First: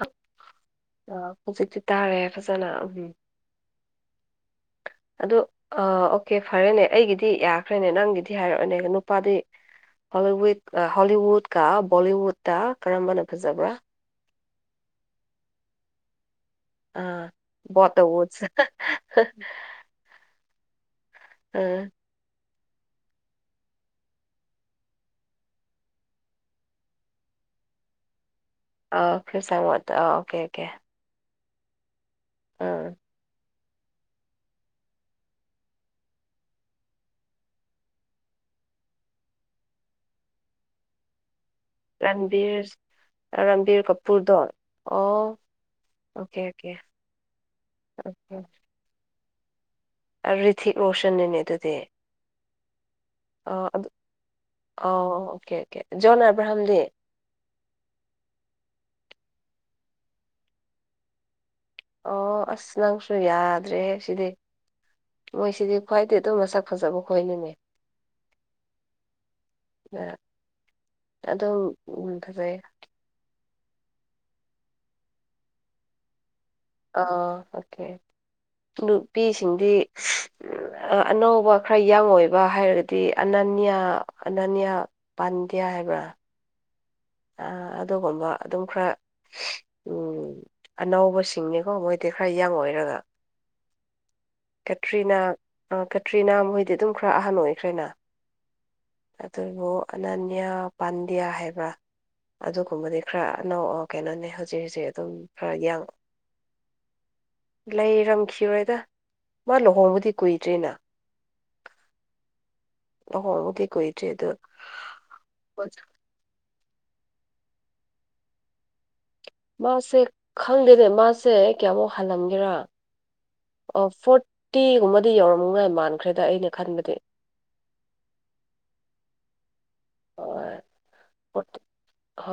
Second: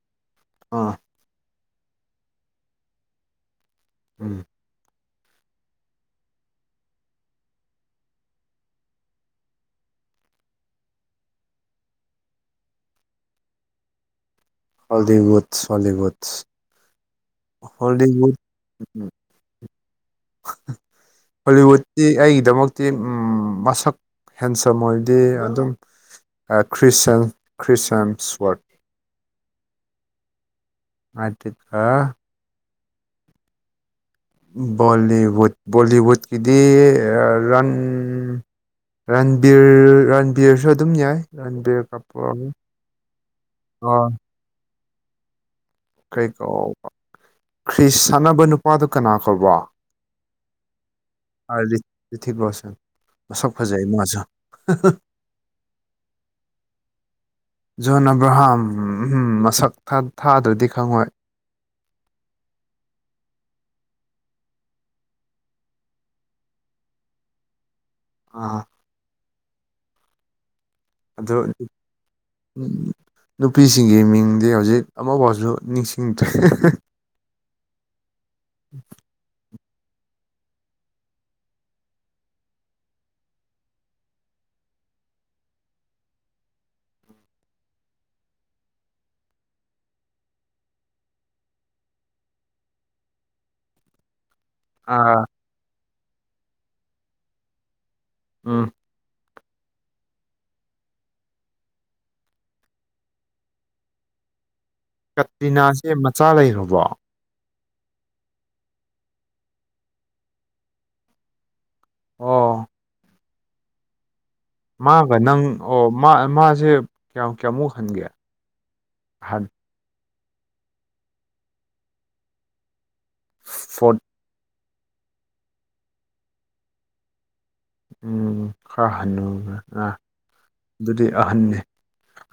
ꯑ ꯑꯥ ꯑ ꯍꯧꯖꯤꯛꯇꯤ ꯇꯥꯔꯦ ꯐꯖꯅ ꯎꯝ ꯎꯝ ꯑ ꯑꯣꯀꯦ ꯐꯔꯦꯅꯦ ꯑꯩꯒꯤꯗꯤ ꯌꯥꯈ꯭ꯔꯦꯅꯦ ꯅꯪꯒꯤꯗꯤ ꯍꯥꯏꯔꯛꯑꯣꯅꯦ ꯅꯨꯄꯥꯗꯤ ꯍꯣꯂꯤꯋꯨꯗ ꯍꯣꯂꯤꯋꯨꯗꯀ ꯕꯣꯂꯤꯋꯨꯗꯇꯥ ꯀꯔꯝꯕꯅ ꯐꯖꯕ꯭ꯔꯥ ꯍꯂꯤꯋꯨꯠꯁ ꯍꯣꯂꯤꯋꯨꯠꯁ ꯑꯥ ꯄꯣꯠꯇꯧ ꯋꯨꯠꯁ ꯑꯥ ꯍꯣꯂꯤꯋꯨꯠꯇꯤ ꯑꯩꯒꯤꯗꯃꯛꯇꯤ ꯃꯁꯛ ꯍꯦꯟꯁ ꯑꯣꯏꯗꯤ ꯑꯗꯨꯝ ꯈ꯭ꯔꯤꯁꯟ ꯈ꯭ꯔꯤꯁꯟꯁꯋꯔꯠ ꯑꯥ ꯐꯤꯔꯁꯣꯗ ꯑ ꯑꯣꯀꯦ ꯑꯣꯀꯦ ꯑꯗꯨꯀ ꯑꯥ ꯕꯣꯂꯤꯋꯨꯠꯀꯤꯗꯤ ꯔꯟ ꯔꯟꯕꯤꯔ ꯔꯟꯕꯤꯔꯁꯨ ꯑꯗꯨꯝ ꯌꯥꯏ ꯔꯟꯕꯤꯔ ꯀꯄꯨꯔ ꯔꯝꯕꯤꯔ ꯔꯝꯕꯤꯔ ꯑꯥ ꯀꯄꯨꯔꯗꯣ ꯑꯣ ꯀꯩ ꯑꯣꯀꯦ ꯀ ꯑꯣꯀꯦ ꯈ꯭ꯔꯤꯁ ꯁꯥꯟꯅꯕ ꯅꯨꯄꯥꯗꯨ ꯀꯅꯥ ꯀꯧꯕ ꯔꯤꯊꯤꯛ ꯃꯣꯁꯟꯅꯦꯅꯦ ꯑꯗꯨꯗꯤ ꯊꯛ ꯂꯣꯁ ꯅ ꯁꯛ ꯑꯣ ꯐꯖ ꯍꯥꯏ ꯑꯗꯨ ꯃꯖ ꯑꯣ ꯑꯣꯀꯦ ꯑꯣꯀꯦ ꯖꯣꯟ ꯑꯦꯕ꯭ꯔꯥꯍꯥꯝ ꯗ ꯖꯣꯟ ꯑꯕ꯭ꯔꯍꯥꯝ ꯃꯁꯛ ꯊꯥꯗ꯭ꯔꯗꯤ ꯈꯪꯉꯣꯏ ꯑꯣ ꯑꯁ ꯅꯪꯁꯨ ꯌꯥꯗ꯭ꯔꯦꯍ ꯁꯤꯗꯤ ꯃꯣꯏꯁꯤꯗꯤ ꯈ꯭ꯋꯥꯏꯩ ꯑꯗꯨꯝ ꯃꯁꯛ ꯐꯖꯕ ꯈꯣꯏꯍꯅꯤꯅꯦ ꯑꯥ ꯑ ꯑꯗꯨ ꯑꯗꯣ ꯐꯔꯦ ꯅꯨꯄꯤꯁꯤꯡꯒꯤ ꯃꯤꯡꯗꯤ ꯍꯧꯖꯤꯛ ꯑꯃꯐꯥꯎꯁꯨ ꯅꯤꯡꯁꯤꯡꯗ꯭ꯔꯦ ꯑ ꯑꯣꯀꯦ ꯅꯨꯄꯤꯁꯤꯡꯗꯤ ꯑꯅꯧꯕ ꯈꯔ ꯌꯪ ꯑꯣꯏꯕ ꯍꯥꯏꯔꯒꯗꯤ ꯑꯅꯟꯌꯥ ꯑꯅꯟꯌꯥ ꯄꯥꯟꯗ꯭ꯌꯥ ꯍꯥꯏꯕ꯭ꯔ ꯑ ꯑꯗꯨꯒꯨꯝꯕ ꯑꯗꯨꯝ ꯈꯔ ꯎꯝ ꯑꯅꯧꯕꯁꯤꯡꯅꯤꯀꯣ ꯃꯣꯏꯗꯤ ꯈꯔ ꯌꯥ ꯑꯣꯏꯔꯒ [inaudible] ꯀꯇ꯭ꯔꯤꯅꯥ ꯑꯥ ꯀꯇ꯭ꯔꯤꯅꯥ ꯃꯣꯏꯗꯤ ꯑꯗꯨꯝ ꯈꯔ ꯑꯍꯟ ꯑꯣꯏꯈ꯭ꯔꯦꯅ ꯎꯝ ꯑꯗꯨꯕꯨ ꯑꯅꯅꯤꯌꯥ ꯄꯥꯟꯗꯌꯥ ꯍꯥꯏꯕ꯭ꯔ ꯑꯗꯨꯒꯨꯝꯕꯗꯤ ꯈꯔ ꯑꯅꯧ ꯀꯩꯅꯣꯅꯦ ꯍꯧꯖꯤꯛ ꯍꯧꯖꯤꯛ ꯑꯗꯨꯝ ꯈꯔ ꯀꯇ꯭ꯔꯤꯅꯥꯁꯦ ꯃꯆꯥ ꯂꯩꯔꯕꯣ ꯂꯩꯔꯝꯈꯤꯔꯦꯗ ꯃꯥ ꯂꯨꯍꯣꯡꯕꯗꯤ ꯀꯨꯏꯗ꯭ꯔꯤꯅ ꯑꯣ ꯑꯣ ꯍꯒꯦ ꯀꯣꯏꯗ꯭ꯔꯤ ꯑꯗꯨ ꯃꯥꯒ ꯅꯪ ꯑꯣ ꯃꯥ ꯃꯥꯁꯦ ꯀꯌꯥꯝ ꯀꯌꯥꯃꯨꯛ ꯍꯟꯒꯦ ꯃꯥꯁꯦ ꯈꯪꯗꯦꯅꯦ ꯃꯥꯁꯦ ꯀꯌꯥꯃꯨꯛ ꯍꯜꯂꯝꯒꯦꯔ ꯐꯣꯔꯠ ꯇꯤꯒꯨꯝꯕꯗꯤ ꯌꯧꯔꯝꯃꯉꯥꯏ ꯃꯥꯟꯈ꯭ꯔꯦꯗ ꯑꯩꯅ ꯈꯟꯕꯗꯤ ꯎꯝ ꯈꯔ ꯍꯅꯨꯒꯔꯦ ꯑ ꯍꯣꯏ ꯑꯗꯨꯗꯤ ꯑꯍꯟꯅꯤ ꯐꯣꯔꯇꯤ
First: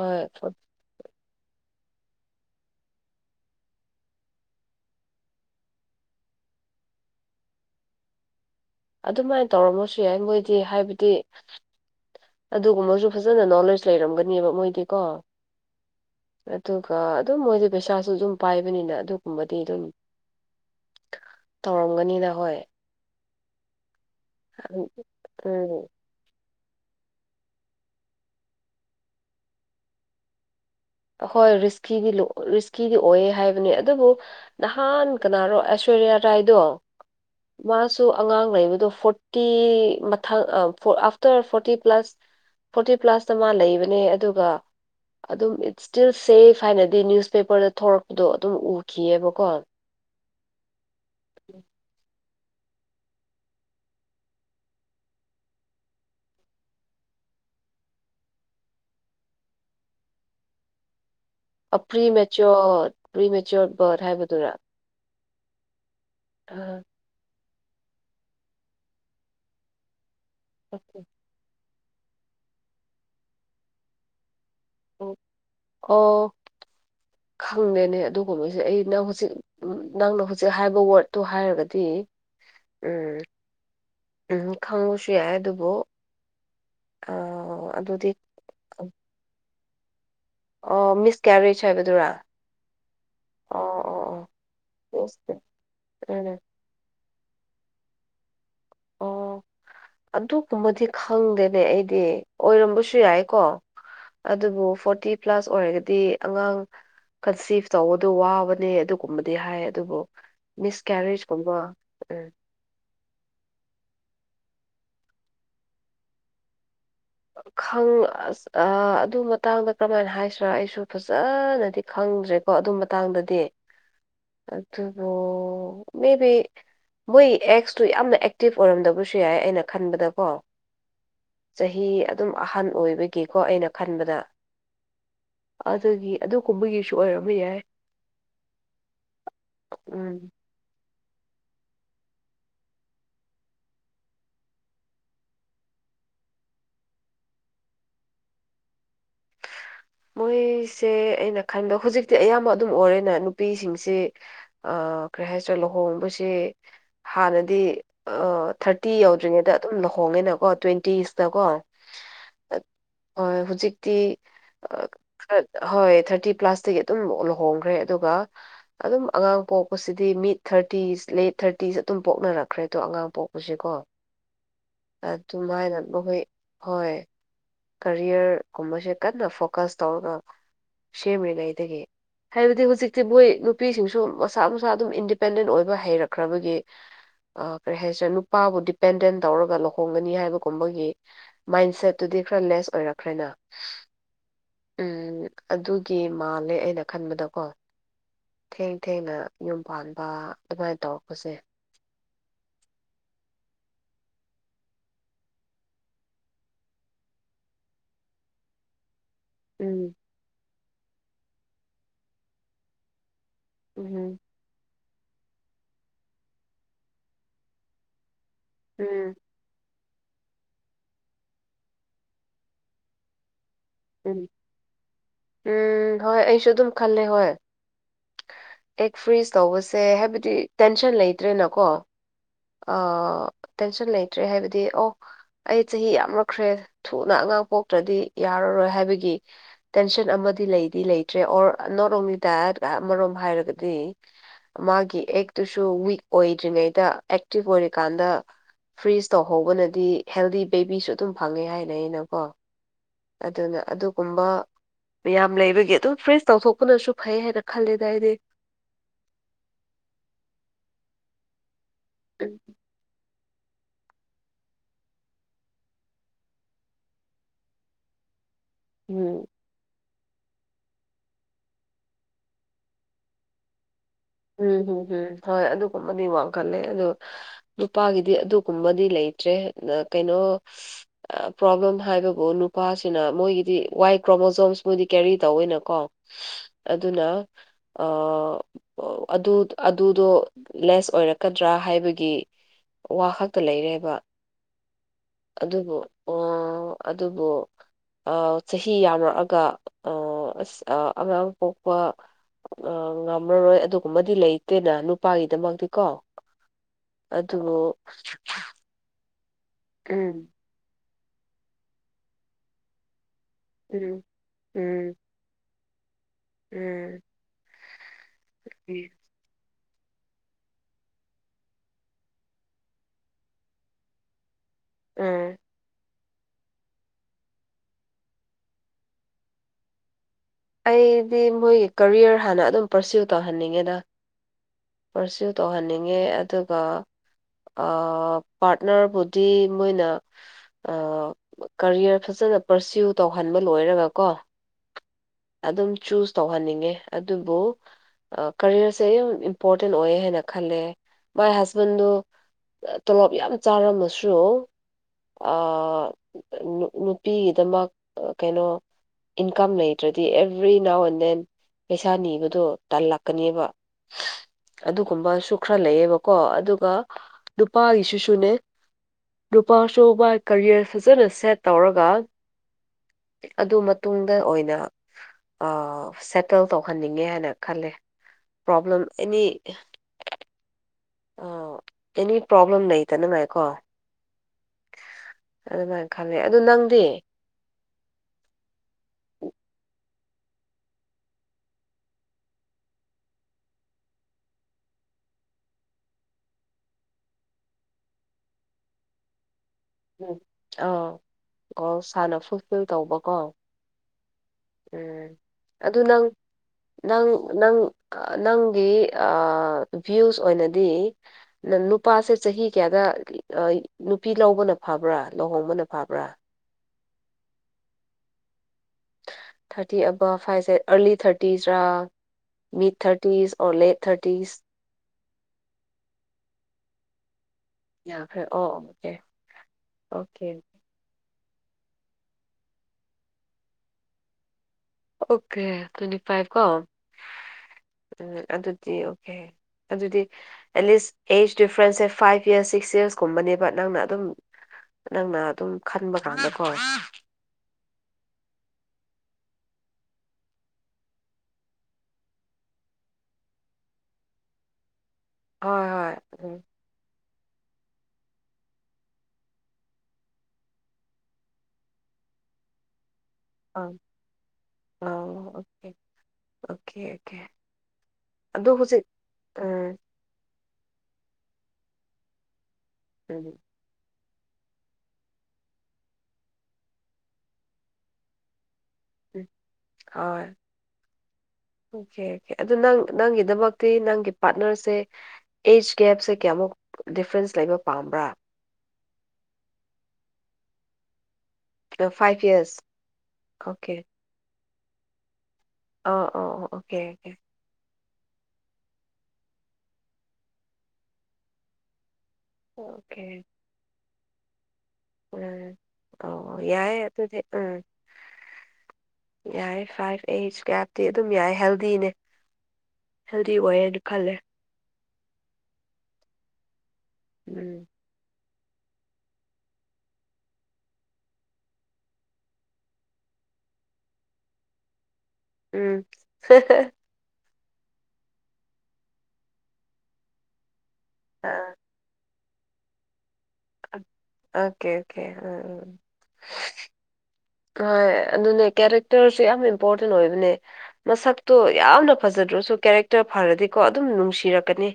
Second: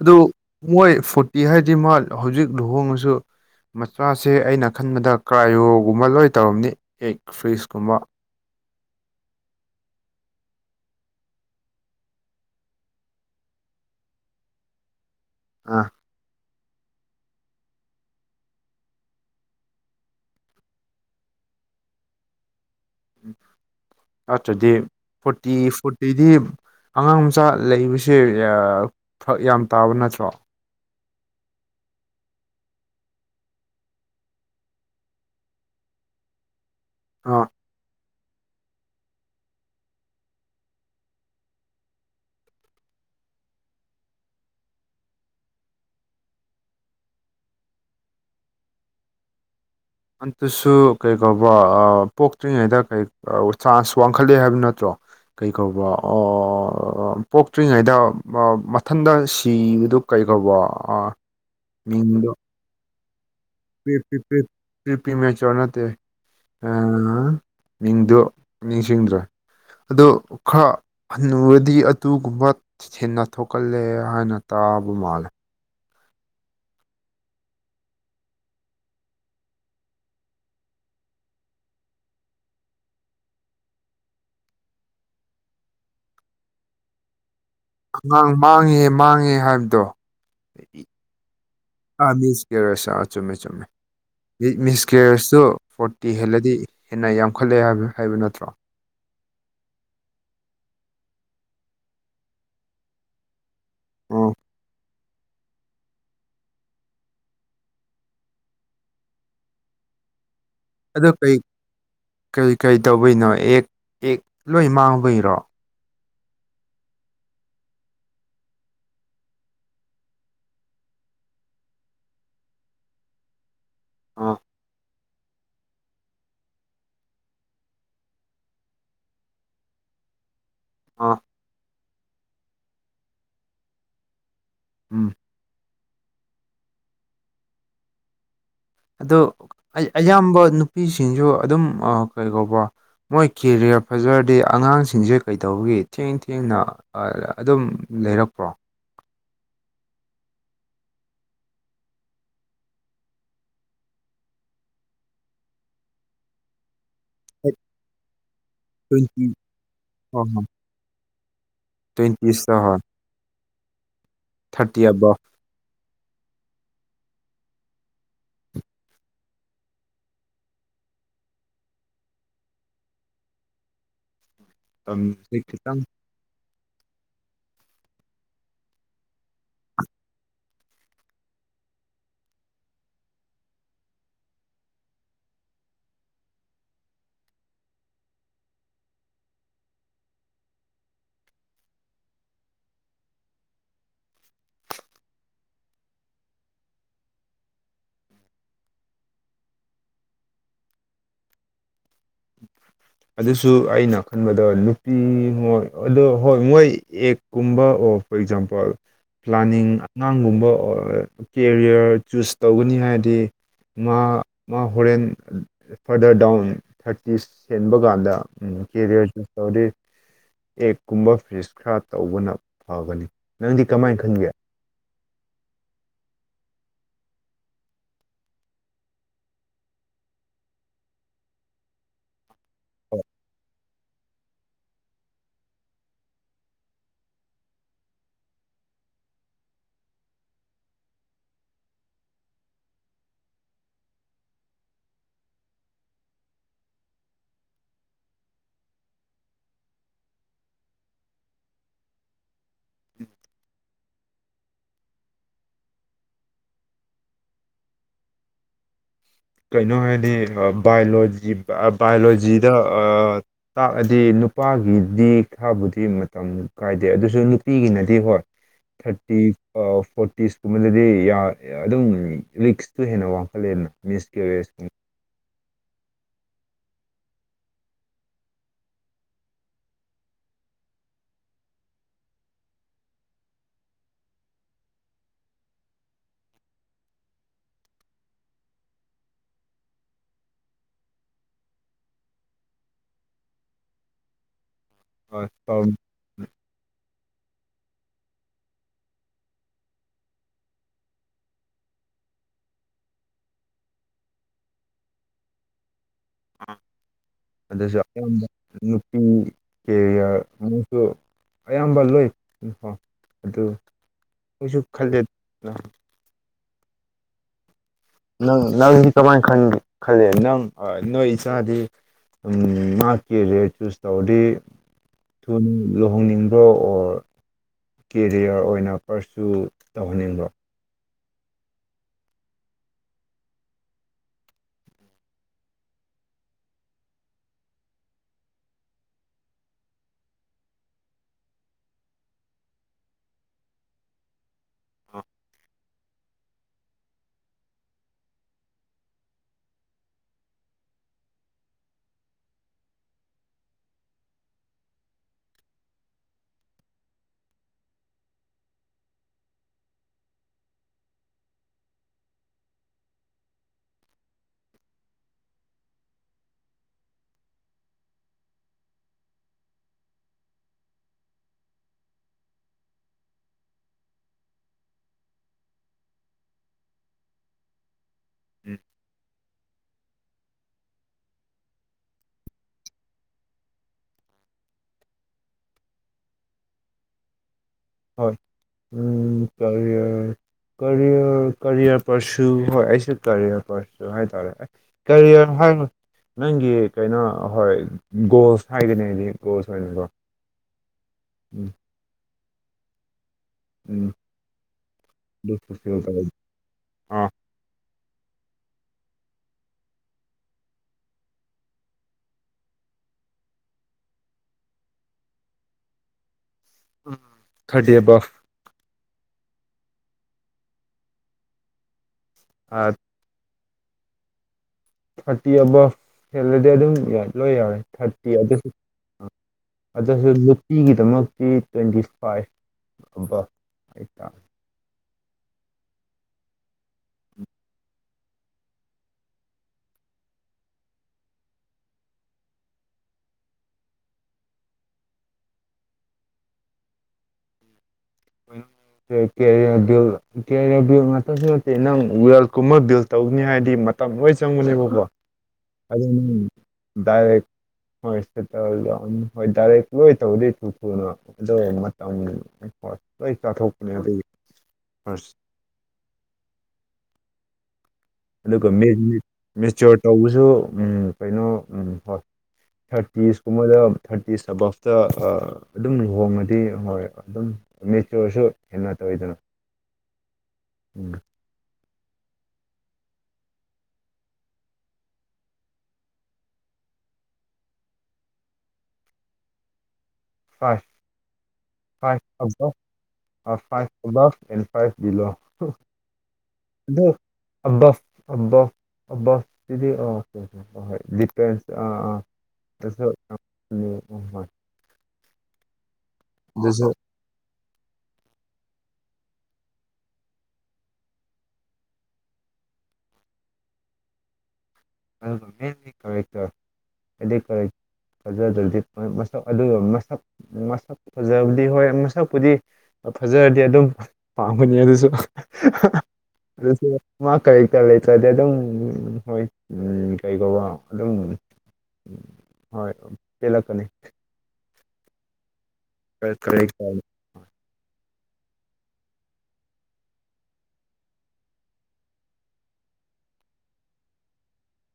ꯑꯗꯨ ꯃꯣꯏ ꯐꯨꯠ ꯇꯤ ꯍꯥꯏꯗꯤ ꯃꯥ ꯍꯧꯖꯤꯛ ꯂꯨꯍꯣꯡꯉꯁꯨ ꯃꯆꯥꯁꯦ ꯑꯩꯅ ꯈꯟꯕꯗ ꯀ꯭ꯔꯥꯏꯌꯣꯒꯨꯝꯕ ꯂꯣꯏ ꯇꯧꯔꯝꯅꯤ ꯑꯦꯛ ꯐ꯭ꯔꯤꯖꯀꯨꯝꯕ ꯑꯗꯨꯃꯥꯏꯅ ꯇꯧꯔꯝꯃꯁꯨ ꯌꯥꯏ ꯃꯣꯏꯗꯤ ꯍꯥꯏꯕꯗꯤ ꯑꯗꯨꯒꯨꯝꯕꯁꯨ ꯐꯖꯅ ꯅꯣꯂꯦꯖ ꯂꯩꯔꯝꯒꯅꯤꯕ ꯃꯣꯏꯗꯤ ꯀꯣ ꯑꯥ ꯑꯗꯨꯒ ꯑꯗꯨꯝ ꯃꯣꯏꯗꯤ ꯄꯩꯁꯥꯁꯨ ꯑꯗꯨꯝ ꯄꯥꯏꯕꯅꯤꯅ ꯑꯗꯨꯒꯨꯝꯕꯗꯤ ꯑꯗꯨꯝ ꯇꯧꯔꯝꯒꯅꯤꯅ ꯍꯣꯏ ꯑꯠꯇꯔꯗꯤ ꯐꯣꯔꯇꯤ ꯎꯝ ꯐꯨꯠ ꯄꯤꯗꯤ ꯑꯉꯥꯡ ꯃꯆꯥ ꯂꯩꯕꯁꯦ ꯌꯥ ꯐꯛ ꯌꯥꯝ ꯇꯥꯕ ꯅꯠꯇ꯭ꯔꯣ ꯍꯣꯏ ꯔꯤꯁꯀꯤꯗꯤ ꯂꯣ ꯔꯤꯁꯀꯤꯗꯤ ꯑꯣꯏꯌꯦ ꯍꯥꯏꯕꯅꯦ ꯑꯗꯨꯕꯨ ꯅꯍꯥꯟ ꯀꯅꯥꯔꯣ ꯑꯥꯏꯁꯣꯔꯤꯌꯥ ꯔꯥꯏꯗꯣ ꯑꯥ ꯃꯥꯁꯨ ꯑꯉꯥꯡ ꯂꯩꯕꯗꯣ ꯐꯣꯔꯇꯤ ꯃꯊꯪ ꯑ ꯑꯥꯐꯇꯔ ꯐꯣꯔꯇꯤ ꯄ꯭ꯂꯁ ꯐꯣꯔꯇꯤ ꯄ꯭ꯂꯁꯇ ꯃꯥ ꯂꯩꯕꯅꯦ ꯑꯗꯨꯒ ꯑꯗꯨꯝ ꯁ꯭ꯇꯤꯜ ꯁꯦꯐ ꯍꯥꯏꯅꯗꯤ ꯅ꯭ꯌꯨꯁꯄꯦꯄꯔꯗ ꯊꯣꯛꯔꯛꯄꯗꯣ ꯑꯗꯨꯝ ꯎꯈꯤꯑꯦꯕꯀꯣ ꯑꯟꯇꯨꯁꯨ ꯀꯩ ꯀꯧꯕꯔꯥ ꯑ ꯄꯣꯛꯇ꯭ꯔꯤꯉꯩꯗ ꯀꯔꯤ ꯆꯥꯟꯁ ꯋꯥꯡꯈꯠꯂꯦ ꯍꯥꯏꯕ ꯅꯠꯇ꯭ꯔꯣ ꯀꯩ ꯀꯧꯕ ꯑ ꯄꯣꯛꯇ꯭ꯔꯤꯉꯩꯗ ꯃꯊꯟꯇ ꯁꯤꯕꯗꯨ ꯀꯩ ꯀꯧꯕ ꯑ ꯑꯣꯄ꯭ꯔꯤ ꯃꯦꯆꯣꯔ ꯄ꯭ꯔꯤ ꯃꯦꯆꯣꯔ ꯄꯤ ꯕꯔꯠ ꯄꯤ ꯄꯤ ꯍꯥꯏꯕꯗꯨꯔ ꯄꯤꯄꯤ ꯃꯦꯆꯣꯠ ꯅꯠꯇꯦ ꯑ ꯃꯤꯡꯗꯨ ꯅꯤꯡꯁꯤꯡꯗ꯭ꯔꯦ ꯑꯗꯨ ꯈꯔ ꯅꯨꯨꯔꯗꯤ ꯑꯗꯨꯒꯨꯝꯕ ꯁꯦꯟꯅ ꯊꯣꯛꯀꯜꯂꯦ ꯍꯥꯏꯅ ꯇꯥꯕ ꯃꯥꯜꯂꯦ ꯑꯣ ꯈꯪꯗꯦꯅꯦ ꯑꯗꯨꯒꯨꯝꯕꯁꯦ ꯑꯩ ꯅꯪ ꯍꯧꯖꯤꯛ ꯅꯪꯅ ꯍꯧꯖꯤꯛ ꯍꯥꯏꯕ ꯋꯥꯔꯗꯠꯇꯣ ꯍꯥꯏꯔꯒꯗꯤ ꯎꯝ ꯎꯝ ꯈꯪꯉꯣꯁꯨ ꯌꯥꯏ ꯑꯗꯨꯕꯨ ꯑ ꯑꯗꯨꯗꯤ ꯑꯉꯥꯡ ꯃꯥꯡꯉꯦ ꯃꯥꯡꯉꯦ ꯍꯥꯏꯕꯗꯣ ꯑꯣ ꯃꯤꯁ ꯀꯦꯔꯦꯖ ꯍꯥꯏꯕꯗꯨꯔꯥ ꯑꯥꯗꯨ ꯁꯦꯔꯁ ꯑ ꯆꯨꯝꯃꯦ ꯆꯨꯝꯃꯦ ꯑꯣ ꯑꯣ ꯑꯣ ꯃꯤꯁ ꯀꯦꯔꯤꯌꯁꯇꯨ ꯐꯣꯔꯇꯤ ꯎꯝ ꯍꯦꯜꯂꯗꯤ ꯍꯦꯟꯅ ꯌꯥꯝꯈꯠꯂꯦ ꯍꯥꯏꯕ ꯍꯥꯏꯕ ꯅꯠꯇ꯭ꯔꯣ ꯑꯣ ꯑꯗꯨꯒꯨꯝꯕꯗꯤ ꯈꯪꯗꯦꯅꯦ ꯑꯩꯗꯤ ꯑꯣꯏꯔꯝꯕꯁꯨ ꯌꯥꯏꯀꯣ ꯎꯝ ꯑꯗꯨꯕꯨ ꯐꯣꯔꯇꯤ ꯄ꯭ꯂꯁ ꯑꯣꯏꯔꯗꯤ ꯑꯉꯥꯡ ꯀꯟꯁꯤꯐ ꯇꯧꯕꯗꫭ ꯋꯥꯕꯅꯦ ꯑꯗꯨꯒꯨꯝꯕꯗꯤ ꯍꯥꯏ ꯑꯗꯨꯕꯨ ꯃꯤꯁ ꯑꯗꯨ ꯀꯩ ꯀꯦꯔꯦꯖꯀꯨꯝꯕ ꯎꯝ ꯀꯩ ꯀꯔꯤ ꯇꯧꯕꯩꯅꯣ ꯑꯦꯛ ꯑꯦꯛ ꯂꯣꯏ ꯃꯥꯡꯕꯩꯔꯣ ꯈꯪ ꯑꯁ ꯑꯥ ꯑꯗꯨ ꯃꯇꯥꯡꯗ ꯀꯔꯝꯃꯥꯏꯅ ꯍꯥꯏꯁꯤꯔꯥ ꯑꯩꯁꯨ ꯐꯖꯅꯗꯤ ꯈꯪꯗ꯭ꯔꯦ ꯀꯣ ꯑꯗꯨ ꯃꯇꯥꯡꯗꯗꯤ ꯑꯥ ꯑꯗꯨꯕꯨ ꯃꯦꯕꯤ ꯃꯣꯏ ꯑꯦꯛꯁꯇꯨ ꯌꯥꯝꯅ ꯑꯦꯛꯇꯤꯚ ꯑꯣꯏꯔꯝꯗꯕꯁꯨ ꯌꯥꯏ ꯑꯩꯅ ꯈꯟꯕꯗꯀꯣ ꯑꯥ ꯆꯍꯤ ꯑꯗꯨꯝ ꯑꯍꯟ ꯑꯣꯏꯕꯒꯤꯀꯣ ꯑꯩꯅ ꯈꯟꯕꯗ ꯎꯝ ꯑꯗꯨꯒꯤ ꯑꯗꯨꯒꯨꯝꯕꯒꯤꯁꯨ ꯑꯣꯏꯔꯝꯕ ꯌꯥꯏ ꯑꯗꯣ ꯑ ꯎꯝ ꯑꯌꯥꯝꯕ ꯅꯨꯄꯤꯁꯤꯡꯁꯨ ꯑꯗꯨꯝ ꯑ ꯀꯩ ꯀꯧꯕꯔꯥ ꯃꯣꯏ ꯀꯦꯔꯤꯌꯔ ꯐꯖꯔꯗꯤ ꯑꯉꯥꯡꯁꯤꯡꯁꯦ ꯀꯩꯗꯧꯕꯒꯤ ꯊꯦꯡ ꯊꯦꯡꯅ ꯑꯑꯗꯨꯝ ꯂꯩꯔꯛꯄ꯭ꯔꯣ ꯃꯣꯏꯁꯦ ꯑꯩꯅ ꯈꯟꯕ ꯍꯧꯖꯤꯛꯇꯤ ꯑꯌꯥꯝꯕ ꯑꯗꯨꯝ ꯑꯣꯏꯔꯦꯅ ꯅꯨꯄꯤꯁꯤꯡꯁꯦ ꯑ ꯀꯔꯤ ꯍꯥꯏꯁꯤꯔ ꯂꯨꯍꯣꯡꯕꯁꯦ ꯍꯥꯟꯅꯗꯤ ꯑ ꯊꯥꯔꯇꯤ ꯇ꯭ꯋꯦꯟꯇꯤ ꯌꯧꯗ꯭ꯔꯤꯉꯩꯗ ꯑꯗꯨꯝ ꯑ ꯂꯨꯍꯣꯡꯉꯦꯅꯀꯣ ꯇ꯭ꯋꯦꯟꯇꯤꯁ ꯗꯀꯣ [unintelligible] ꯍꯣꯏ ꯍꯧꯖꯤꯛꯇꯤ ꯊꯥꯔꯇꯤ ꯑ, ꯑꯕꯚ ꯈꯔ ꯍꯣꯏ ꯊꯥꯔꯇꯤ ꯄ꯭ꯂꯁꯇꯒꯤ ꯑꯗꯨꯝ ꯂꯨꯍꯣꯡꯈ꯭ꯔꯦ ꯑꯗꯨꯒ ꯑꯗꯨꯝ ꯑꯉꯥꯡ ꯄꯣꯛꯄꯁꯤꯗꯤ ꯃꯤꯠ ꯊꯥꯔꯇꯤꯁ ꯂ‌ꯦꯠ ꯊꯥꯔꯇꯤꯁ ꯑꯗꯨꯝ ꯄꯣꯛꯅꯔꯛꯈ꯭ꯔꯦꯗꯣ ꯑꯉꯥꯡ ꯄꯣꯛ ꯄꯨꯁꯤꯀꯣ ꯃꯇꯝꯁꯦ ꯑꯗꯨꯃꯥꯏꯅ ꯈꯤꯇꯪ ꯃꯈꯣꯏ ꯍꯣꯏ ꯀꯔꯤꯌꯔꯒꯨꯝꯕꯁꯦ ꯀꯟꯅ ꯐꯣꯀꯁ ꯇꯧꯔꯒ ꯁꯦꯝꯃꯤꯉꯩꯗꯒꯤ ꯍꯥꯏꯕꯗꯤ ꯍꯧꯖꯤꯛꯇꯤ ꯃꯣꯏ ꯅꯨꯄꯤꯁꯤꯡꯁꯨ ꯃꯁꯥ ꯃꯁꯥ ꯑꯗꯨꯝ ꯏꯟꯗꯤꯄꯦꯟꯗꯦꯟ ꯑꯣꯏꯕ ꯍꯩꯔꯛꯈ꯭ꯔꯕꯒꯤ ꯑ ꯀꯔꯤ ꯍꯥꯏꯁꯦ ꯅꯨꯄꯥꯕꯨ ꯗꯤꯄꯦꯟꯗꯦꯟ ꯇꯧꯔꯒ ꯂꯨꯍꯣꯡꯒꯅꯤ ꯍꯥꯏꯕꯒꯨꯝꯕꯒꯤ ꯃꯥꯏꯟꯁꯦꯠꯇꯨꯗꯤ ꯈꯔ ꯂꯦꯁ ꯑꯣꯏꯔꯛꯈ꯭ꯔꯦꯅ ꯎꯝ ꯑꯗꯨꯒꯤ ꯃꯥꯜꯂꯦ ꯑꯩꯅ ꯈꯟꯕꯗꯀꯣ ꯊꯦꯡ ꯊꯦꯡꯅ ꯌꯨꯝ ꯄꯥꯟꯕ ꯑꯗꯨꯃꯥꯏꯅ ꯇꯧꯔꯛꯄꯁꯦ ꯑꯗꯨꯁꯨ ꯑꯩꯅ ꯈꯟꯕꯗꯣ ꯅꯨꯄꯤ ꯃꯣꯏ ꯑꯣ ꯍꯣꯏ ꯃꯣꯏ ꯑꯦ ꯀꯨꯝꯕ ꯑꯣꯐ ꯐꯣꯔ ꯑꯦꯛꯖꯥꯝꯄꯜ ꯄ꯭ꯂꯥꯅꯤꯡ ꯎꯝ ꯑꯉꯥꯡꯒꯨꯝꯕ ꯀꯦꯔꯤꯌꯔ ꯆꯨꯁ ꯇꯧꯒꯅꯤ ꯍꯥꯏꯔꯗꯤ ꯎꯝ ꯃꯥ ꯃꯥ ꯍꯣꯔꯦꯟ ꯐꯔꯗꯔ ꯗꯥꯎꯟ ꯊꯥꯔꯇꯤ ꯍꯦꯟꯕ ꯀꯥꯟꯗ ꯀꯦꯔꯤꯌꯔ ꯎꯝ ꯆꯨꯁ ꯇꯧꯔꯗꯤ ꯑꯦꯛꯀꯨꯝꯕ ꯐꯔꯤꯖ ꯈꯔ ꯇꯧꯕꯅ ꯐꯕꯅꯤ ꯅꯪꯗꯤ ꯀꯃꯥꯏꯟ ꯎꯝ ꯈꯟꯒꯦ ꯎꯝ ꯍꯣꯏ ꯑꯩꯁꯨ ꯑꯗꯨꯝ ꯈꯜꯂꯦ ꯍꯣꯏ ꯑꯦꯛ ꯐ꯭ꯔꯤꯖ ꯇꯧꯕꯁꯦ ꯍꯥꯏꯕꯗꯤ ꯇꯦꯟꯁꯟ ꯂꯩꯇ꯭ꯔꯦꯅꯀꯣ ꯑꯥ ꯇꯦꯟꯁꯟ ꯂꯩꯇ꯭ꯔꯦ ꯍꯥꯏꯕꯗꯤ ꯑꯣ ꯑꯩ ꯆꯍꯤ ꯌꯥꯝꯃꯛꯈ꯭ꯔꯦ ꯊꯨꯅ ꯑꯉꯥꯡ ꯄꯣꯛꯇ꯭ꯔꯗꯤ ꯌꯥꯔꯔꯣꯏ ꯍꯥꯏꯕꯒꯤ ꯇꯦꯟꯁꯟ ꯑꯃꯗꯤ ꯂꯩꯗꯤ ꯂꯩꯇ꯭ꯔꯦ ꯑꯣꯔ ꯅꯣꯠ ꯑꯣꯡꯂꯤ ꯗꯦꯠ ꯑꯃꯔꯣꯝ ꯍꯥꯏꯔꯒꯗꯤ ꯃꯥꯒꯤ ꯑꯦꯛꯇꯨꯁꯨ ꯋꯤꯛ ꯑꯣꯏꯗ꯭ꯔꯤꯉꯩꯗ ꯑꯦꯛꯇꯤꯚ ꯑꯣꯏꯔꯤꯀꯥꯟꯗ ꯐ꯭ꯔꯤꯖ ꯇꯧꯍꯧꯕꯅꯗꯤ ꯍꯦꯜꯗꯤ ꯕꯦꯕꯤꯁꯨ ꯑꯗꯨꯝ ꯐꯪꯉꯦ ꯍꯥꯏꯅ ꯑꯩꯅ ꯀꯣ ꯑꯗꯨꯅ ꯑꯗꯨꯒꯨꯝꯕ ꯌꯥꯝ ꯂꯩꯕꯒꯤ ꯑꯗꯨꯝ ꯐ꯭ꯔꯦꯁ ꯇꯧꯊꯣꯛꯄꯅꯁꯨ ꯐꯩ ꯍꯥꯏꯅ ꯈꯜꯂꯦꯗ ꯑꯩꯗꯤ ꯀꯩꯅꯣ ꯍꯥꯏꯗꯤ ꯕꯥꯏꯌꯣꯂꯣꯖꯤ ꯕꯥꯏꯌꯣꯂꯣꯖꯤꯗ ꯇꯥꯛꯑꯗꯤ ꯅꯨꯄꯥꯒꯤꯗꯤ ꯈꯔꯥꯕꯨꯗꯤ ꯃꯇꯝ ꯀꯥꯏꯗꯦ ꯑꯗꯨꯁꯨ ꯅꯨꯄꯤꯒꯤꯅꯗꯤ ꯍꯣꯏ ꯊꯥꯔꯇꯤ ꯎꯝ ꯑꯥ ꯐꯣꯔꯇꯤꯁꯀꯨꯝꯕꯗꯗꯤ ꯌꯥ ꯑꯗꯨꯝ ꯂꯤꯛꯁꯇꯨ ꯍꯦꯟꯅ ꯋꯥꯡꯈꯠꯂꯦꯗꯅ ꯃꯤꯁ ꯎꯝ ꯀꯦꯔꯦꯖꯀꯨꯝꯕ ꯍꯝ ꯎꯝ ꯍꯣꯏ ꯑꯗꯨꯒꯨꯝꯕꯗꯤ ꯋꯥꯡꯈꯠꯂꯦ ꯑꯣ ꯅꯨꯄꯥꯒꯤꯗꯤ ꯑꯗꯨꯒꯨꯝꯕꯗꯤ ꯂꯩꯇ꯭ꯔꯦ ꯀꯩꯅꯣ ꯄ꯭ꯔꯣꯕ꯭ꯂꯦꯝ ꯍꯥꯏꯕꯕꯨꯣ ꯅꯨꯄꯥꯁꯤꯅ ꯃꯣꯏꯒꯤꯗꯤ ꯋꯥꯏꯠ ꯀ꯭ꯔꯣꯃꯣꯖꯣꯝꯁ [unintelligible] ꯀꯦꯔꯤ ꯇꯧꯋꯦꯅꯀꯣ ꯑꯗꯨꯅ ꯑꯣ ꯑꯗꯨ ꯑꯗꯨꯗꯣ ꯂꯦꯁ ꯑꯣꯏꯔꯛꯀꯗ꯭ꯔꯥ ꯍꯥꯏꯕꯒꯤ ꯋꯥ ꯈꯛꯇ ꯂꯩꯔꯦꯕ ꯍꯣꯏ ꯇꯧ ꯑꯗꯨꯕꯨ ꯑꯣ ꯑꯗꯨꯕꯨ ꯑ ꯆꯍꯤ ꯌꯥꯝꯔꯛꯑꯒ ꯑ ꯑꯁ ꯑ ꯑꯉꯥꯡ ꯄꯣꯛꯄ ꯑ ꯉꯝꯃꯔꯣꯏ ꯑꯗꯨꯒꯨꯝꯃꯗꯤ ꯂꯩꯇꯦꯅ ꯅꯨꯄꯥꯒꯤꯗꯃꯛꯇꯤ ꯀꯣ ꯑꯗꯣ ꯇꯤ ꯀꯦꯔꯤꯌꯔ ꯑꯃꯁꯨ ꯑꯌꯥꯝꯕ ꯂꯨ ꯑꯗꯨ ꯎꯝ ꯑꯩꯁꯨ ꯎꯝ ꯈꯜꯂꯦ ꯅ ꯎꯝ [inaudible] ꯅꯪ ꯅꯪꯗꯤ ꯀꯃꯥꯏꯅ ꯈꯟꯒꯦ ꯈꯜꯂꯦ ꯅꯪ ꯅꯣꯏ ꯏꯆꯥꯗꯤ ꯃꯥ ꯀꯦꯔꯤꯌꯠ ꯆꯨꯁ ꯇꯧꯔꯗꯤ ꯎꯝ ꯊꯅꯤ [unintelligible] ꯍꯣꯡꯅꯤꯡꯕ꯭ꯔꯣ ꯑꯣꯔ ꯀꯦꯔꯤꯌꯔ ꯑꯣꯏꯅ ꯄꯔꯁꯨ ꯇꯧꯍꯟꯅꯤꯡꯕ꯭ꯔꯣ ꯑꯩꯗꯤ ꯃꯣꯏꯒꯤ ꯀꯦꯔꯤꯌꯔ ꯍꯥꯟꯅ ꯑꯗꯨꯝ ꯄꯔꯁꯤꯌꯨ ꯇꯧꯍꯟꯅꯤꯡꯉꯦꯗ ꯄꯔꯁꯤꯎ ꯇꯧꯍꯟꯅꯤꯡꯉꯦ ꯑꯗꯨꯒ ꯑꯥ ꯄꯥꯔꯠꯅꯔꯕꯨꯗꯤ ꯃꯣꯏꯅ ꯀꯔꯤꯌꯔ ꯐꯖꯅ ꯄꯔꯁꯤꯌꯨ ꯇꯧꯍꯟꯕ ꯂꯣꯏꯔꯒꯀꯣ [unintelligible] ꯑꯗꯨꯝ ꯆꯨꯁ ꯇꯧꯍꯟꯅꯤꯡꯉꯦ ꯑꯗꯨꯕꯨ ꯀ꯭ꯔꯤꯌꯔꯁꯦ ꯏꯝꯄꯣꯔꯇꯦꯟ ꯑꯣꯏꯌꯦꯅ ꯈꯜꯂꯦ ꯃꯥꯏ ꯍꯁꯕꯦꯟꯗꯨ ꯇꯣꯂꯣꯞ ꯌꯥꯝ ꯆꯥꯔꯝꯃꯁꯨ ꯑ ꯅꯨꯄꯤꯒꯤꯗꯃꯛ ꯀꯩꯅꯣ ꯏꯟꯀꯝ ꯂꯩꯇ꯭ꯔꯗꯤ ꯑꯦꯕ꯭ꯔꯤ ꯅꯥꯎ ꯑꯦꯟ ꯗꯦꯟ ꯄꯩꯁꯥ ꯅꯤꯕꯗꯣ ꯇꯜꯂꯛꯀꯅꯤꯕ ꯑꯗꯨꯒꯨꯝꯕꯁꯨ ꯈꯔ ꯂꯩꯌꯦꯕꯀꯣ ꯑꯗꯨꯒ ꯅꯨꯄꯥꯒꯤꯁꯤꯁꯨꯅꯦ ꯅꯨꯄꯥꯁꯨ ꯃꯥ ꯀꯔꯤꯌꯔ ꯐꯖꯅ ꯁꯦꯠ ꯇꯧꯔꯒ ꯑꯗꯨ ꯃꯇꯨꯡꯗ ꯑꯣꯏꯅ ꯑꯥ ꯁꯦꯇꯜ ꯇꯧꯍꯟꯅꯤꯡꯉꯦ ꯍꯥꯏꯅ ꯈꯜꯂꯦ ꯄ꯭ꯔꯣꯕ꯭ꯂꯦꯝ ꯑꯦꯅꯤ ꯑ ꯑꯦꯅꯤ ꯄ꯭ꯔꯣꯕ꯭ꯂꯦꯝ ꯂꯩꯇꯅꯤꯡꯉꯥꯏ ꯀꯣ ꯑꯗꯨꯃꯥꯏꯅ ꯈꯜꯂꯦ ꯑꯗꯨ ꯅꯪꯗꯤ ꯍꯣꯏ ꯎꯝ ꯀꯦꯔꯤꯌꯔ ꯀꯔꯤꯌꯔ ꯀꯔꯤꯌꯔ ꯄꯔꯁꯨ ꯍꯣꯏ ꯑꯩꯁꯨ ꯀꯔꯤꯌꯔ ꯄꯔꯁꯨ ꯍꯥꯏꯇꯥꯔꯦ ꯀꯔꯤ ꯍꯥꯏꯅꯣ ꯅꯪꯒꯤ ꯀꯩꯅꯣ ꯍꯣꯏ ꯒꯣꯜꯁ ꯍꯥꯏꯒꯅꯦꯗꯤ ꯒꯣꯜꯁ ꯑꯣꯏꯅꯀꯣ ꯎꯝ ꯑꯣ ꯎꯝ ꯒꯣꯜꯁ ꯍꯥꯟꯅꯥ ꯐꯨꯜꯐꯤꯜ ꯇꯧꯕꯀꯣ ꯎꯝ ꯎꯝ ꯑꯗꯨ ꯐꯨꯜꯐꯤꯜ ꯅꯪ ꯇꯧ ꯅꯪ ꯑꯥ ꯅꯪ ꯅꯪꯒꯤ ꯚ꯭ꯌꯨꯁ ꯑꯣꯏꯅꯗꯤ ꯅ ꯅꯨꯄꯥꯁꯦ ꯆꯍꯤ ꯀꯌꯥꯗ ꯅꯨꯄꯤ ꯂꯧꯕꯅ ꯐꯕ꯭ꯔꯥ ꯂꯨꯍꯣꯡꯕꯅ ꯐꯕ꯭ꯔꯥ ꯎꯝ ꯊꯥꯔꯇꯤ ꯑꯕꯚ ꯊꯥꯔꯇꯤ ꯑꯕꯞ ꯍꯥꯏꯁꯦ ꯑꯔꯂꯤ ꯊꯥꯔꯇꯤ ꯔꯥ ꯑꯥ mid thirties or late thirties thirty above ꯍꯦꯜꯂꯗꯤ ꯑꯗꯨꯝ ꯌꯥꯏ ꯂꯣꯏ ꯌꯥꯎꯔꯦ ꯊꯥꯔꯇꯤ ꯌꯥꯈ꯭ꯔꯦ ꯑꯗꯨꯁꯨ ꯑꯣ ꯑꯣꯀꯦ ꯑꯗꯨꯁꯨ ꯑꯣꯀꯦ ꯅꯨꯄꯤꯒꯤꯗꯃꯛꯇꯤ ꯇ꯭ꯋꯦꯟꯇꯤ ꯐꯥꯏꯚ [unintelligible] ꯍꯥꯏꯇꯥꯔꯦ ꯑꯣꯀꯦ ꯇ꯭ꯋꯦꯟꯇꯤ ꯐꯥꯏꯚ ꯀꯣ ꯎꯝ ꯑꯗꯨꯗꯤ ꯑꯣꯀꯦ ꯑꯗꯨꯗꯤ ꯑꯦꯠꯂꯤꯁ ꯑꯦꯖ ꯗꯤꯐ꯭ꯔꯦꯟꯁꯁꯦ ꯐꯥꯏꯚ ꯌꯔꯁ ꯁꯤꯛꯁ ꯌꯔꯁꯀꯨꯝꯕꯅꯦꯕ ꯅꯪꯅ ꯑꯗꯨꯝ ꯅꯪꯅ ꯑꯗꯨꯝ ꯈꯟꯕ ꯀꯥꯟꯗꯀꯣ ꯦꯕꯤ ꯀꯦꯔꯤꯌ ꯕꯤꯜ ꯉꯥꯛꯁꯨ ꯅꯠꯇꯦ ꯅꯪꯋ ꯀꯕꯤꯜ ꯇꯧꯅꯤ ꯍꯥꯏꯗꯤ ꯃꯇꯝ ꯂꯣꯏ ꯆꯪꯒꯅꯦꯕꯀꯣ ꯍꯣꯏ ꯍꯣꯏ ꯑꯗꯨꯅ ꯎꯝ ꯗꯥꯏꯔꯦꯛ ꯍꯣꯏ ꯍꯣꯏ ꯗꯥꯏꯔꯦꯛ ꯂꯣꯏ ꯇꯧꯗꯤ ꯊꯨ ꯊꯨꯅ [inaudible] ꯑꯗꯨ ꯃꯇꯝ ꯂꯣꯏ ꯀꯥꯊꯣꯛꯄꯅꯦ ꯑꯪ ꯑꯗꯨꯒꯤ ꯑꯣ ꯐꯥꯔꯁ ꯑꯣꯀꯦ ꯑꯣꯀꯦ ꯑꯗꯨꯣ ꯑꯗꯣ ꯃꯤ ꯍꯧꯖꯤꯛ ꯎꯝ ꯃꯤꯆꯣꯠ ꯇꯧꯕꯁꯨ ꯀꯩꯅꯣ ꯍꯣꯏ ꯎꯝ ꯊꯥꯔꯇꯤꯁꯀꯨꯝꯕꯗ ꯊꯥꯔꯇꯤꯁ ꯑꯕꯞꯇ ꯑꯗꯨꯝ ꯂꯨꯣꯡꯉꯗꯤ ꯍꯣꯏ ꯑꯗꯨꯝ ꯅꯦꯆꯔꯁꯨ ꯍꯩꯅ ꯇ ꯑꯣꯏꯣꯏ ꯑ ꯍꯣꯏ ꯑꯣꯀꯦ ꯑꯣꯀꯦ ꯑꯗꯨ ꯅꯪ ꯅꯪꯒꯤꯗꯃꯛꯇꯤ ꯅꯪꯒꯤ ꯄꯥꯔꯠꯅꯔꯁꯦ ꯑꯦꯖ ꯒꯦꯞꯁꯦ ꯀꯌꯥꯃꯨꯛ ꯗꯤꯐ꯭ꯔꯦꯟꯁ ꯂꯩꯕ ꯄꯥꯝꯕ꯭ꯔꯥ ꯐ five five years okay five [unintelligible] ꯑꯦꯟꯐ꯭ꯔꯥꯏꯁꯂꯣ [inaudible] ꯑꯣ ꯑꯣ ꯑꯣ ꯑꯣꯀꯦ ꯑꯣꯀꯦ [unintelligible] ꯍꯣꯏ ꯍꯣꯏ ꯂꯤꯗꯤꯄꯦꯟꯁ ꯑꯥ ꯑꯣꯀꯦ ꯑ ꯍꯣꯏ ꯎꯝ ꯑꯣ ꯌꯥꯏ ꯑꯗꯨꯗꯤ ꯎꯝ ꯌꯥꯏ ꯐꯥꯏꯚ ꯑꯩꯖ ꯀꯥꯏꯞꯇꯤ ꯑꯗꯨꯝ ꯌꯥꯏ ꯍꯦꯜꯗꯤꯅꯦ ꯍꯦꯜꯗꯤ ꯑꯣꯏꯌꯦꯅ ꯈꯜꯂꯦ ꯑꯗꯨꯒ ꯃꯦꯟꯒꯤ ꯀꯦꯔꯦꯛꯇꯔ ꯑꯗꯩ ꯀꯔꯦ ꯎꯝ ꯐꯖꯗ꯭ꯔꯗꯤꯁꯛ ꯑꯗꯨꯒ ꯃꯁꯛ ꯃꯁꯛ ꯐꯖꯕꯗꯤ ꯍꯣꯏ ꯃꯁꯛꯄꯨꯗꯤ ꯐꯖꯔꯗꯤ ꯑꯗꯨꯝ ꯄꯥꯝꯒꯅꯤ ꯑꯗꯨꯁꯨ ꯎꯝ ꯑꯗꯨꯁꯨ ꯃꯥ ꯀꯔꯤꯛꯇ ꯂꯩꯇ꯭ꯔꯗꯤ ꯑꯗꯨꯝ ꯍꯣꯏ ꯀꯩꯀ ꯑꯗꯨꯝ ꯑ ꯍꯣꯏ ꯆꯦꯜꯂꯛꯀꯅꯤ ꯑꯣꯀꯦ ꯑꯣꯀꯦ ꯎꯝ ꯎꯝ ꯀ ꯀꯔꯦꯛ ꯍꯣꯏ ꯑꯗꯨꯅꯦ ꯀꯦꯔꯦꯛꯇꯔꯁꯦ ꯌꯥꯝ ꯏꯝꯄꯣꯔꯇꯦꯟ ꯑꯣꯏꯕꯅꯦ ꯃꯁꯛꯇꯣ ꯌꯥꯝꯅ ꯐꯖꯗ꯭ꯔꯁꯨ ꯀꯦꯔꯦꯛꯇꯔ ꯐꯔꯗꯤꯀꯣ ꯑꯗꯨꯝ ꯅꯨꯡꯁꯤꯔꯛꯀꯅꯤ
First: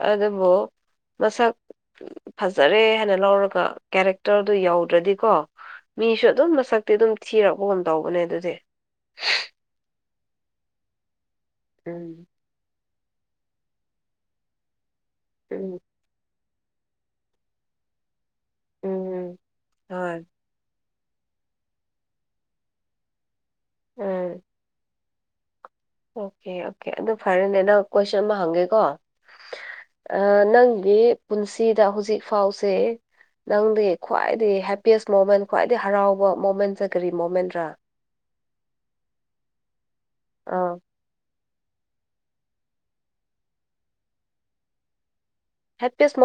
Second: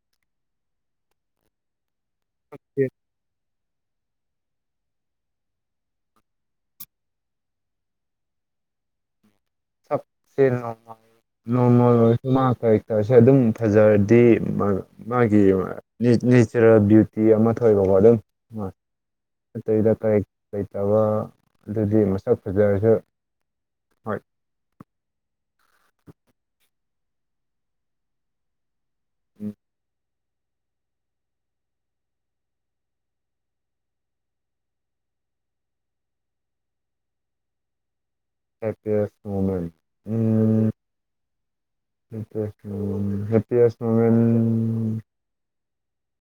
ꯑꯗꯨ ꯑꯗꯨꯝꯕꯣ ꯃꯁꯥ ꯐꯖꯔꯦ ꯍꯥꯏꯅ ꯂꯧꯔꯒ ꯀꯦꯔꯦꯛꯇꯔꯗꯨ ꯌꯥꯎꯗ꯭ꯔꯗꯤꯀꯣ ꯃꯤꯁꯨ ꯑꯗꯨꯝ ꯃꯁꯛꯇꯤ ꯑꯗꯨꯝ ꯊꯤꯔꯛꯄ ꯉꯝ ꯇꯧꯕꯅꯦ ꯑꯗꯨꯗꯤ ꯁꯁꯦ ꯅꯣꯡꯃꯣꯡꯃ ꯎꯝ ꯑꯣꯏꯁꯨ ꯃꯥ ꯇꯔꯁꯦ ꯑꯗꯨꯝ ꯐꯖꯔꯗꯤ ꯃꯥꯒꯤ ꯎꯝ ꯅꯦꯆꯔꯦꯜꯕꯨ ꯇꯤ ꯑꯃ ꯊꯣꯏ ꯐꯥꯎꯕ ꯑꯗꯨꯝ ꯎꯝ ꯎꯝ ꯑꯠꯇꯣꯏꯗ ꯍꯣꯏ ꯀꯔꯦꯛ ꯂꯩꯇꯕ ꯑꯗꯨꯗꯤ ꯃꯁꯛ ꯐꯖꯔꯁꯨ ꯍꯣꯏ ꯎꯝ ꯑꯣꯀꯦ ꯑꯣꯀꯦ ꯑꯗꯨ ꯐꯔꯦꯅꯦ ꯅꯪ ꯀꯣꯏꯁꯟ ꯑꯃ ꯍꯪꯒꯦꯀꯣ ꯎꯝ ꯑ ꯅꯪꯗꯤ ꯄꯨꯟꯁꯤꯗ ꯍꯧꯖꯤꯛ ꯐꯥꯎꯁꯦ ꯅꯪꯗꯤ ꯈ꯭ꯋꯥꯏꯗꯤ ꯍꯦꯄꯤꯑꯁ ꯃꯣꯃꯦꯟ ꯈ꯭ꯋꯥꯏꯗꯒꯤ ꯍꯔꯥꯎꯕ ꯃꯣꯃꯦꯟꯁꯦ ꯀꯔꯤ ꯃꯣꯃꯦꯟꯗ꯭ꯔꯥ ꯍꯦꯄꯤꯁ ꯃꯣꯃꯦꯟ ꯑꯥ ꯍꯦꯄꯤꯑꯁ ꯃꯣꯃꯦꯟ ꯍꯦꯄꯤꯌꯦꯁ ꯃꯣꯃꯦꯟ